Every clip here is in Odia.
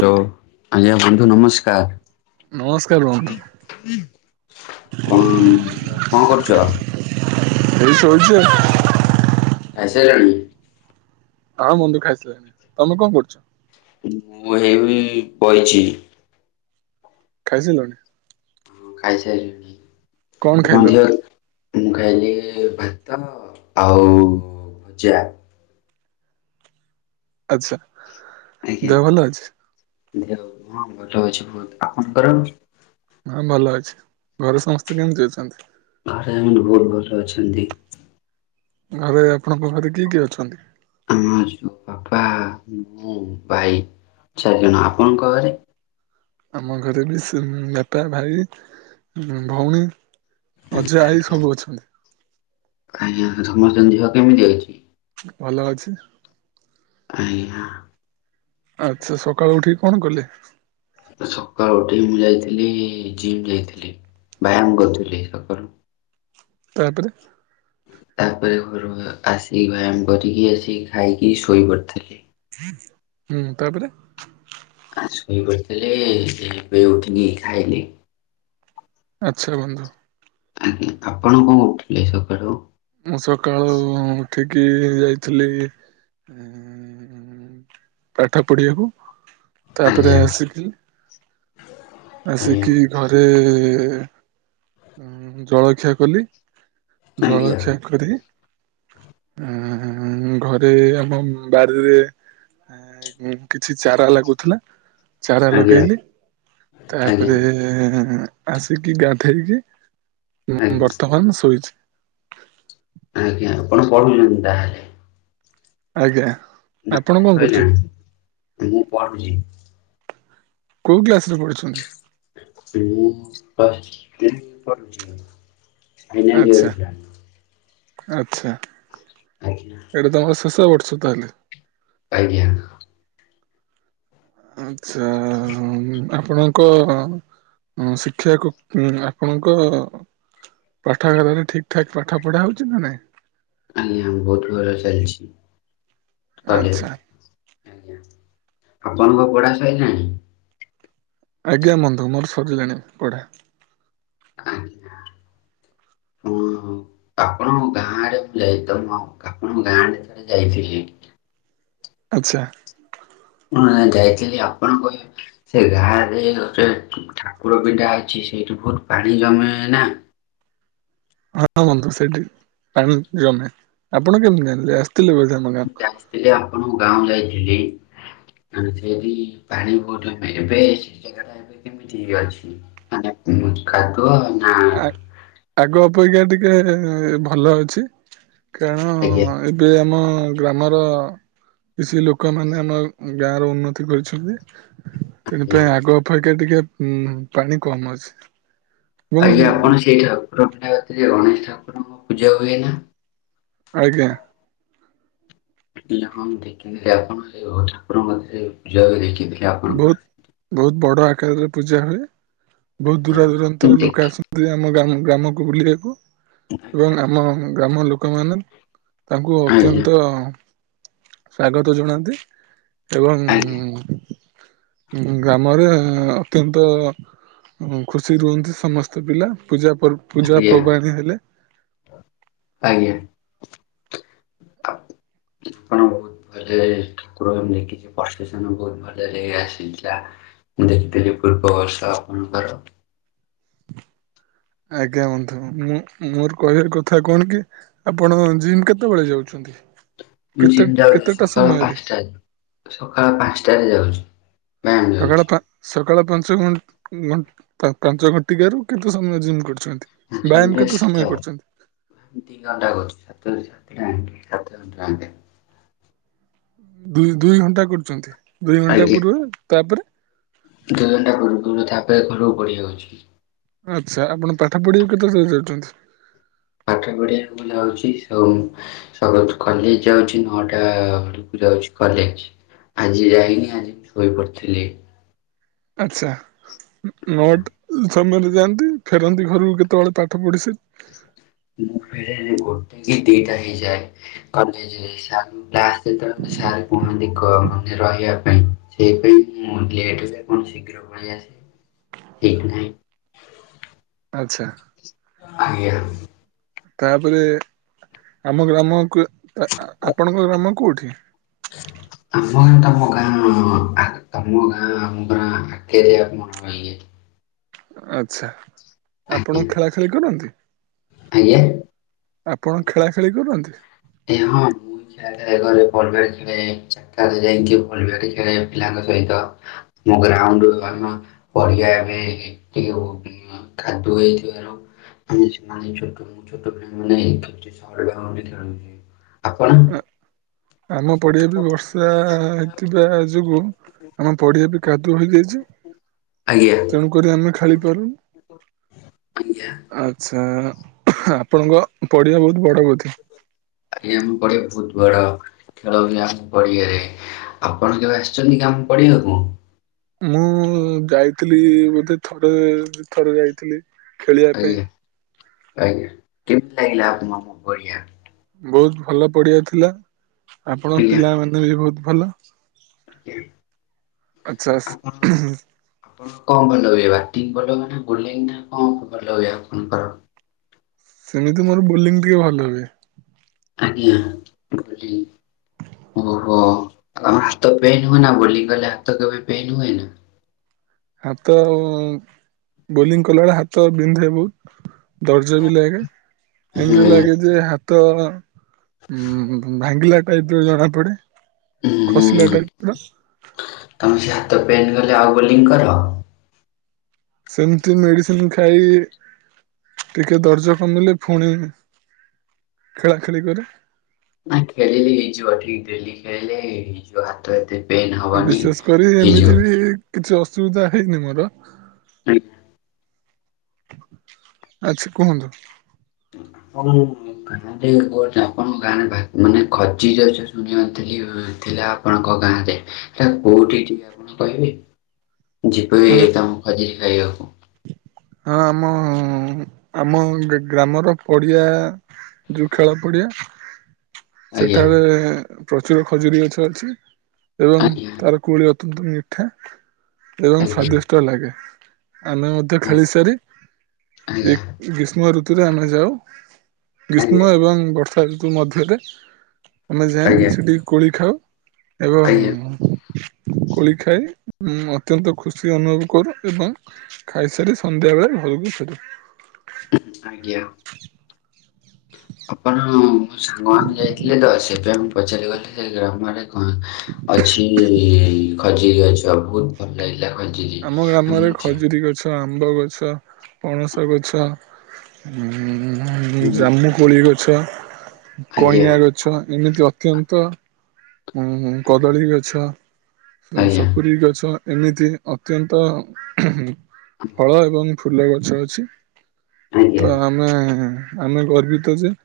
ତ ଆଜ୍ଞା ବନ୍ଧୁ ନମସ୍କାର। ନମସ୍କାର ବନ୍ଧୁ। [unintelligible] କଣ କରୁଛ? ଏଇ ଶୋଇଛି । ଖାଇସାରିଲଣି। ଆଉ ବନ୍ଧୁ ଖାଇସାରିଲିଣି ତମେ କଣ କରୁଛ? ମୁଁ ହେଇି ବଇଛି। ଖାଇସାରିଲଣି। କଣ ଖାଇସାରିଲିଣି ଖାଇଲ? ମନ୍ଦିର ରୁ। ମୁଁ ଖାଇଲି ଭାତ ଆଉ ଭଜା। ଆଚ୍ଛା ଆଜ୍ଞା ଦେହ ଭଲ ଅଛି। ଦେହ ଆଉ ହଁ ଭଲ ଅଛି ବନ୍ଧୁ ଆପଣଙ୍କର ହଁ ଭଲ ଅଛି ଘରେ ସମସ୍ତେ କେମିତି ଅଛନ୍ତି? ଘରେ ଆମର ବହୁତ୍ ଭଲ ଅଛନ୍ତି। ଘରେ ଆପଣଙ୍କ ଘରେ କିଏ କିଏ ଅଛନ୍ତି? [unintelligible] ବାପା ମୁଁ ଭାଇ। ଚାରିଜଣ ଆପଣଙ୍କ ଘରେ? ଆମ ଘରେ ବି ସେମ୍ ବାପା, ଭାଇ, ଭଉଣୀ। ଅଜା, ଆଈ ସବୁ ଅଛନ୍ତି। ଆଜ୍ଞା ସମସ୍ତଙ୍କ ଦିହ କେମିତି ଅଛି? ଭଲ ଅଛି। ଆଜ୍ଞା। ଆଚ୍ଛା ସକାଳୁ ଉଠିକି କଣ କଲେ? ସକାଳୁ ଉଠି ମୁଁ ଯାଇଥିଲି ଜିମ୍ ଯାଇଥିଲି। ବ୍ୟାୟାମ କରୁଥିଲି ସକାଳୁ ତାପରେ ତାପରେ ଘରୁ ଆସିି ବ୍ୟାୟାମ କରିକି ଆସିି ଖାଇକି ଶୋଇପଡି଼ଥିଲି। ହୁଁ ତାପରେ ଆ ଶୋଇପଡି଼ଥିଲି ଏବେ ଉଠିକି ଖାଇଲି। ଆଚ୍ଛା ବନ୍ଧୁ। ଆଜ୍ଞା ଆପଣ କଣ ଉଠିଲେ ସକାଳୁ। ମୁଁ ସକାଳୁ ଉଠିକି ଯାଇଥିଲି ପାଠ ପଢ଼ିବାକୁ। ତାପରେ ଆଜ୍ଞା ଆସିକି ଆଜ୍ଞା ଆସିକି ଘରେ ଜଳଖିଆ କଲି। ଆଜ୍ଞା ଜଳଖିଆ କରି ଆ ଘରେ ଆମ ବାରିରେ ଏଁ କିଛି ଚାରା ଲାଗୁଥିଲା ଚାରା ଆଜ୍ଞା ଲଗେଇଲି ଆଜ୍ଞା ତାପରେ ଆସିକି ଗାଧେଇକି ଆଜ୍ଞା। ବର୍ତ୍ତମାନ ଶୋଇଛି। ଆଜ୍ଞା ଆପଣ ପଢୁଛନ୍ତି ତାହେଲେ। ଆଜ୍ଞା। ନା ଆପଣ ପଢ଼ା କଣ କରୁଛନ୍ତି ସଇଲାଣି ମୁଁ ପଢୁ଼ଛି। କୋଉ କ୍ଲାସ ରେ ପଢୁଛନ୍ତି? ମୁଁ [unintelligible] ରେ ପଢୁ଼ଚି। ଫାଇନାଲ ଇୟର ଆଚ୍ଛା ଏଟା। ଆଚ୍ଛା ଆଜ୍ଞା ଏଇଟା ତମର ଶେଷ ବର୍ଷ ତାହେଲେ ଆଜ୍ଞା। ଆଚ୍ଛା ଉଁ ଆପଣଙ୍କ ଶିକ୍ଷକ ଆପଣଙ୍କ ପାଠାଗାରାରେ ଠିକ୍ ଠାକ୍ ପାଠ ପଢ଼ା ହଉଛି ନା ନାଇଁ? ଆଜ୍ଞା ବହୁତ୍ ଭଲ ଚାଲିଚି। ଆଚ୍ଛା ଆଜ୍ଞା ଆପଣଙ୍କ ପଢା ସଇଲାଣି। ଆଜ୍ଞା ବନ୍ଧୁ ମୋର ସରିଲାଣି ପଢା। ଆଜ୍ଞା ଓ ହୋ ଆପଣ ଆରେ [inaudible] ଆପଣଙ୍କ ଗାଁ ଆଡେ ଥରେ ଯାଇଥିଲି। ଆଚ୍ଛା ମୁଁ ଯାଇଥିଲି ଆପଣଙ୍କ ସେ ଗାଁରେ ଗୋଟେ ଠାକୁର ପିଣ୍ଡା ଅଛି। ସେଇଠୁ ବହୁତ ପାଣି ଜମେ ନା ହଁ ହଁ ବନ୍ଧୁ ସେଠି ପାଣି ଜମେ ଆପଣ କେମିତି ଜାଣିଲେ ଆ ମୁଁ ଯାଇଥିଲି ଆପଣଙ୍କ ଗାଁ ଯାଇଥିଲି ଆେ ସେଇଠି ପାଣି ବହେ ଏବେ ସେ ଜାଗା ଟା ଏବେ କେମିତି ଅଛି ମାନେ କାଦୁଅ ନା ଆ ଆଗ ଅପେକ୍ଷା ଟିକେ ଭଲ ଅଛି କାରଣ ଆଜ୍ଞା ଏବେ ଆମ ଆମ ଗ୍ରାମର କିଛି ଲୋକମାନେ ଆମ ଗାଁ ର ଉନ୍ନତି କରିଛନ୍ତି ତେଣ ଆଜ୍ଞା ପାଇଁାଇ ଆଗ ଅପକ୍ଷା ଟିକେ ପାଣି କମ ଅଛି ଏବଂ ଆଜ୍ଞା ଆପଣ ସେଇ ଠାକୁର ଘାତିରେ ଗଣେଶ ଠାକୁରଙ୍କ ପୂଜା ହୁଏ ନା ଆଜ୍ଞା ହେଲୋ ହ ମୁଁ ଦେଖେ ଆପଣ ସେ ଠାକୁର ଙ୍କ ପାଖରେ ପୂଜା କରନ୍ତି ବହୁତ ଆପଣଙ୍କର ବହୁତ ବଡ ଆକାରରେ ପୂଜା ହୁଏ ବହୁତ ଦୂର ଆଜ୍ଞା ଦୂରାନ୍ତର ଲୋକ ଦେଖି ଆସନ୍ତି ଆମ ଗ୍ରାମ କୁ ଗ୍ରାମକୁ ବୁଲିବାକୁ ଏବଂ ଆଜ୍ଞା ଆମ ଗ୍ରାମ ଲୋକମାନେ ତାଙ୍କୁ ଆଜ୍ଞା ଅତ୍ୟନ୍ତ ସ୍ଵାଗତ ଜଣାନ୍ତି ଏବଂ ଆଜ୍ଞା ଗ୍ରାମରେ ଅତ୍ୟନ୍ତ ଖୁସି ରୁହନ୍ତି ସମସ୍ତ ପିଲା ପୂଜା ପୂଜା ଆଜ୍ଞା ପ୍ରବାଣୀ ହେଲେ ଆପଣହୁଏତ ଭଲେ ଠାକୁର ଙ୍କୁ ଦେଖିଛି ପ୍ରସେଶନ ଭୋଉତ ଭଲରେ ଆସିଥିଲା ଦେଖିଥିଲି ପୂର୍ବବର୍ଷା ଆପଣଙ୍କର ଆଜ୍ଞା ବନ୍ଧୁ ମୁଁ ମୋର କହିବାର କଥା କଣ କି ଆପଣ ଜିମ୍ କେତେବେଳେ ଯାଉଛନ୍ତି ମୁ କେତେ ଜିମ୍ ଯାଉଛି କେତେଟା ସକାଳ ସମୟରେ ପାଞ୍ଚଟାରେ ସକାଳ ପାଞ୍ଚଟାରେ ଯାଉଛି ବ୍ୟାୟାମ ଯାଉଛି ସକାଳ ସକାଳ ପାଞ୍ଚ ପାଞ୍ଚ ଘଣ୍ଟିକ ର କେତେ ସମୟ ଜି କର ସାତ ଏମତି ଘଣ୍ଟାଛି ସାତରୁ ସାତଟା ସତ ମିନିଟ୍ ରେ ଦୁଇ ଦୁଇ ଘଣ୍ଟା କରୁଛନ୍ତି ଦୁଇ ଘଣ୍ଟା ଆଜ୍ଞା ପୂର୍ବେ ତାପରେ ଦୁଇ ଘଣ୍ଟା ପୂର୍ବରୁ ତାପରେ ଘରକୁ ପଲିଆସୁଛି ଆଚ୍ଛା ଆପଣ ପାଠ ପଢିବା ବାକୁ କେତେବେଳେ ଯାଉଛନ୍ତି ପାଠ ପଢିବାକୁ ଯାଉଛି ସ କଲେଜ ଯାଉଛି ନଅଟା ବେଳ କୁ ଯାଉଛି କଲେଜ୍ ଆଜି ଯାଇନି ଆଜି ମୁ ଶୋଇ ପଡିଥିଲି ଆଛା ନଅଟା ସମୟରେ ଯାଆନ୍ତି ଫେରନ୍ତି ଘରକୁ କେତେବେଳେ ପାଠ ପଢ଼ିସି ମୁଁ ଫେରେରେ ଗୋଟେ କି ଦିଟା ହେଇଯାଏ କଲେଜ ରେ ସାର୍ ଙ୍କୁ ଯେତେବେଳେ ସାର୍ କୁହନ୍ତି ରହିବା ପାଇଁ ସେଇଥିପାଇଁ ମୁଁ ଲେଟ ରେ ଶୀଘ୍ର ପାଲେଇଆସେ ଠିକ୍ ନାହିଁ ଆଚ୍ଛା ଆଜ୍ଞା ତାପରେ ଆମ ଗ୍ରାମ ଆପଣଙ୍କ ଗ୍ରାମ କୋଉଠି ହ ଆମ ତମ ଗାଁ ତମ ଗାଁ ଆମ ଗାଁ ପାଖିରେ ଆମ ଗାଁ ଆଛା ଆଜ୍ଞା ଆପଣ ଖେଳା ଖେଳି କରନ୍ତି ଆଜ୍ଞା। ଆପଣ ଖେଳା ଖେଳି କରନ୍ତି ଏ ହଁ ଖେଳେ ବଲ୍ ବ୍ୟାଟ ଖେଳେ ଚାରିଟା ବେଳେ ଯାଇକି ବଲ୍ ବ୍ୟାଟ ଖେଳେ ପିଲାଙ୍କ ସହିତ। ମୋ ଗ୍ରାଉଣ୍ଡୁ ଆମ ପଡିଆ ରେ ଟିକେ କାଦୁଅ ହେଇଥିବାରୁ [unintelligible] ଆପଣ? ଆ ଆମ ପଡିଆ ବି ବର୍ଷା ହେଇଥିଲା ଯୋଗୁ ଆମ ପଡିଆ ବି କାଦୁଅ ହୋଇଯାଇଛି ଆଜ୍ଞା ତେଣୁ କରି ଆମେ ଖେଳି ପାରୁନୁ। ଆଜ୍ଞା। ଅ ଆପଣଙ୍କ ପଡିିଆ ବହୁତ ବଡ ବୋଧେ? ଆରେ ଆମ ପଡିଆ ବହୁତ ବଡ ଖେଳ ବି ଆମ ପଡିଆରେ ଆପଣ କେବେ ଆସିଛନ୍ତି? ଆମ ପଡିଆକୁ? ମୁଁ ଯାଇଥିଲି ବୋଧେ ଥରେ ଦିଥର ଯାଇଥିଲି। ଖେଳିବା ପାଇଁ। ଆଜ୍ଞା ଆଜ୍ଞା, କେମିତି ଲାଗିଲା ଆପ ଆମ ପଡ଼ିଆ? ବହୁତ ଭଲ ପଡିଆ ଥିଲା ଆପଣଙ୍କ ପିଲାମାନେ ବି ବହୁତ ଭଲ। ହିଁ ହିଁ। ଆଚ୍ଛା। କଣ ଭଲ ହୁଏ ବ୍ୟାଟିଙ୍ଗ ଭଲ ହୁଏ ନା ବୋଲିଙ୍ଗ୍ ନା କଣ ଭଲ ହୁଏ ଆପଣଙ୍କର? ସେମିତି ମୋର ବୋଲିଂ ଟିକେ ଭଲ ହଏ। ଆଜ୍ଞା। ଓହୋ ତମ ହାତ ପେନ୍ ହୁଏନା ବୋଲିଂ କଲେ ହାତ କେବେ ପେନ୍ ହୁଏ ନା? ହାତ ବୋଲିଂ କଲାବଳେ ହାତ ବିନ୍ଧେ ବହୁତ ଦରଜ୍ ବିି ଲାଗେ। ହୁଁ ଏମିତି ଲାଗେ ଯେ ହାତ ଉ ଭାଙ୍ଗିଲା ଟାଇପର ଜଣା ପଡେ। ହୁଁ ଖସିଲା ହୁଁ ଟାଇପ ର ତମେ ସେ ହାତ ପେନ୍ ଗଲେ ଆଉ ବୋଲିଂ କର? ସେମିତି ମେଡିସିନ ଖାଇ ଟିକେ ଦରଜ କମିଲେ ପୁଣି ଖେଳା ଖେଳି କରେ। ନା ଖେଳିଲେ ହେଇଯିବ ଠିକ ଡେଲି ଖେଳିଲେ ହେଇଯିବ ହାତ ଏତେ ପେନ୍ ଆ ହବନି। ବିଶେଷ କରି ହେଇଯିବ ଏମିତି ବି କିଛି ଅସୁବିଧା ହେଇନି ମୋର [unintelligible] ଆଛା କୁହନ୍ତୁ? [unintelligible] ଆପଣ ଗାଁରେ କ ଖଜି ଯାଉଛ ଶୁଣିବାତେ? ଥିଲା ଆପଣଙ୍କ ଗାଁ ରେ ତା କୋଉଠି ଟିକେ ଆପଣ କହିବେ? ଯିବା ମୁ ଖଜିିରି ଖାଇବାକୁ? ହଁ, ଆମ ଆମ ଗ୍ରାମର ପଡିଆ ଯୋଉ ଖେଳ ପଡିଆ ଆଜ୍ଞା ସେଠାରେ ପ୍ରଚୁର ଖଜୁରୀ ଗଛ ଅଛି, ଏବଂ ଆଜ୍ଞା ତାର କୁଳି ଗ ମିଠା ଏବଂ ଆଜ୍ଞା ସ୍ୱାଦିଷ୍ଟଲାଗେ ଆମେ ମଧ୍ୟ ଖେଳି ସାରି ଆଜ୍ଞା ଗ୍ରୀଷ୍ମ ଋତୁରେ ଆମେ ଯାଉ। ଆଜ୍ଞା ଗ୍ରୀଷ୍ମ ଏବଂ ବର୍ଷା ଋତୁ ମଧ୍ୟରେ ଆମେ ଯାଏ ଆଜ୍ଞା ସେଠିକି କୋଳି ଖାଉ ଏବଂ ଆଜ୍ଞା କୋଳି ଖାଇ ହୁଁ ଅତ୍ୟନ୍ତ ଖୁସି ଅନୁଭବ କରୁ ଏବଂ ଖାଇ ସେଠି ସନ୍ଧ୍ୟାବେଳେ ଘରକୁ ଫେରୁ। ଆଜ୍ଞା, ଆପଣ ମୋ ସାଙ୍ଗମାନୋନ ଯାଇଥିଲେ ତ ସେଇପାଇଁ ମୁଁ ପଚାରି ଗଲି ସେ ଗ୍ରାମରେ କଣ ଅଛି, ଖଜିରି ଗଛବହୁତ ଭଲ ଲାଗିଲା। ଖଜୁରୀ ଆମ ଗ୍ରାମରେ ମୁଁ ଯି ଖଜୁରୀ ଗଛ ଆମ ଆମ୍ବ ଗଛ, ପଣସ ଗଛ ଉ ଆଜ୍ଞା ଜାମୁ କୋଳି ଗଛ ଗଛ, ଆଜ୍ଞା କଇଆ ଗଛ ଏମିତି ଅତ୍ୟନ୍ତ ଉ ଆଜ୍ଞା କଦଳୀ ଗଛ, ଆଜ୍ଞା ସପୁରୀ ଗଛ ଏମିତି ଅତ୍ୟନ୍ତ [inaudible] ଆଜ୍ଞା ଫଳ ଏବଂ ଫୁଲ ଗଛ ଅଛି । ଆଜ୍ଞା ତ ଆମେ ଆମେ ଗର୍ବିତ ଯେ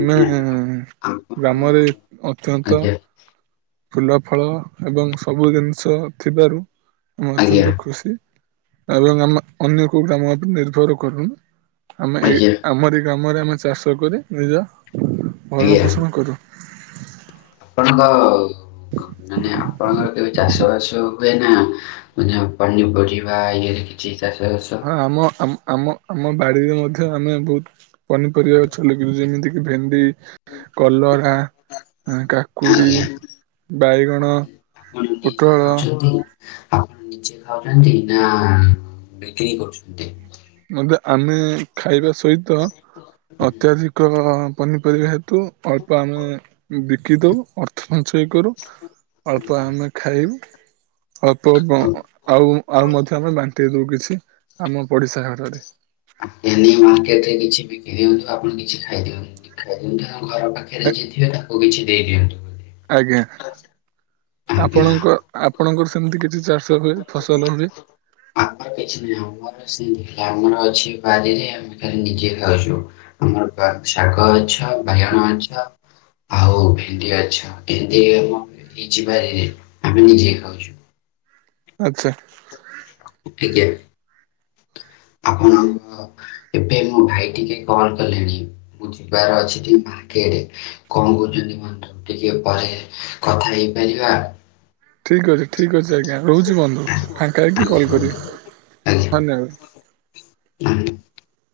ଆମେ ଆଜ୍ଞା ଆପଣ ଗ୍ରାମରେ ଅତ୍ୟନ୍ତ ଆଜ୍ଞା ଫୁଲ ଫଳ ଏବଂ ସବୁ ଜିନିଷ ଥିବାରୁ ଆମେ ଆଜ୍ଞା ଅତ୍ୟନ୍ତ ଖୁସି। ଏବଂ ଆମ ଅନ୍ୟ କୋଉ ଗ୍ରାମ ଉପରେ ନିର୍ଭର କରୁନୁ ଆମେ ଏ ଆଜ୍ଞା ଆମରି ଗ୍ରାମ ମରେ ଆମେ ଚାଷ କରି ନିଜ ଭରଣ ପୋଷଣ କରୁ ଭଲ ଆଉ। ମାନେ ଆପଣଙ୍କର କେବେ ଚାଷ ବାସ ହୁଏ ନା ମାନେ ପନିପରିବା ଇଏରେ କିଛି ଚାଷ ବାସ ହଁ ଆମ ଆମ ଆମ ଆମ ବାଡିରେ ମଧ୍ୟ ଆମେ ବହୁତ ପନିପରିବା ଗଛ ଲଗେଇଚୁ ଯେମିତିକି ଭେଣ୍ଡି କଲରା, କାକୁଡି, ବାଇଗଣ [inaudible] ପୋଟଳ ଆଉଛନ୍ତି? ଆପଣ ନିଜେ ଖାଉଚନ୍ତି ନା ବିକ୍ରି କରୁଚନ୍ତି? ଏବେ ଆମେ ଖାଇବା ସହିତ ଅତ୍ୟଧିକ ପନିପରିବା ହେତୁ ଅଳ୍ପ ଆମେ ବିକି ଦଉ ଅର୍ଥ ସଞ୍ଚୟ କରୁ। ଅଳ୍ପ ଆମେ ଖାଇବୁ। ଅଳ୍ପ ଅଳ୍ପ ଆଉ ଆଉ ମଧ୍ୟ ଆମେ ବାଣ୍ଟି ଦଉ କିଛି ଆମ ପଡିଶା ଘରରେ। [inaudible] ମାର୍କେଟ ରେ କିଛି ବିକି ଦିଅନ୍ତୁ ଆପଣ କିଛି ଖାଇଦିଅନ୍ତୁ ଖାଇ ଦିଅନ୍ତୁ। ଘର ପାଖରେ ଯିଏ ଥିବେ ତାକୁ କିଛି ଦେଇ ଦିଅନ୍ତୁ। ଆଜ୍ଞା ଆଜ୍ଞା ଆପଣଙ୍କ ଆପଣଙ୍କର ସେମିତି କିଛି ଚାଷ୍ ଆମର କିଛି ନାହିଁ ଆମର [inaudible] ଆମର ଅଛି ବାରିରେ ଆମେ ଖାଲି ନିଜେ ଖାଉଚୁ ଆମର ଶାଗ ଅଛି ଆଉ ବାଇଗଣ ଅଛି ଆଉ ଭେଣ୍ଡି ଅଛି ଏତିକି ଲାଗିଚି ବାରିରେ ଆମେ ନିଜେ ଖାଉଚୁ। ଆଚ୍ଛା। ଟିକେ। ଆପଣଙ୍କ ଏବେ ମୋ ଭାଇ ଟିକେ କଲ କଲେଣି ମୁଁ ଯିବାର ଅଛି ମା ଏବେ କଁ କହୁଚନ୍ତି ଘଣ୍ଟ ଟିକେ ପରେ କଥା ହେଇପାରିବା? ଠିକ୍ ଅଛି ଠିକ୍ ଠିକ୍ ଅଛି ଆଜ୍ଞା ରହୁଚି ବନ୍ଧୁ ଫାଙ୍କା ହେଇକି ଆଜ୍ଞା କଲ୍ କରିବେ ବନ୍ଧୁ, ଆଜ୍ଞା ଧନ୍ୟବାଦ। [unintelligible]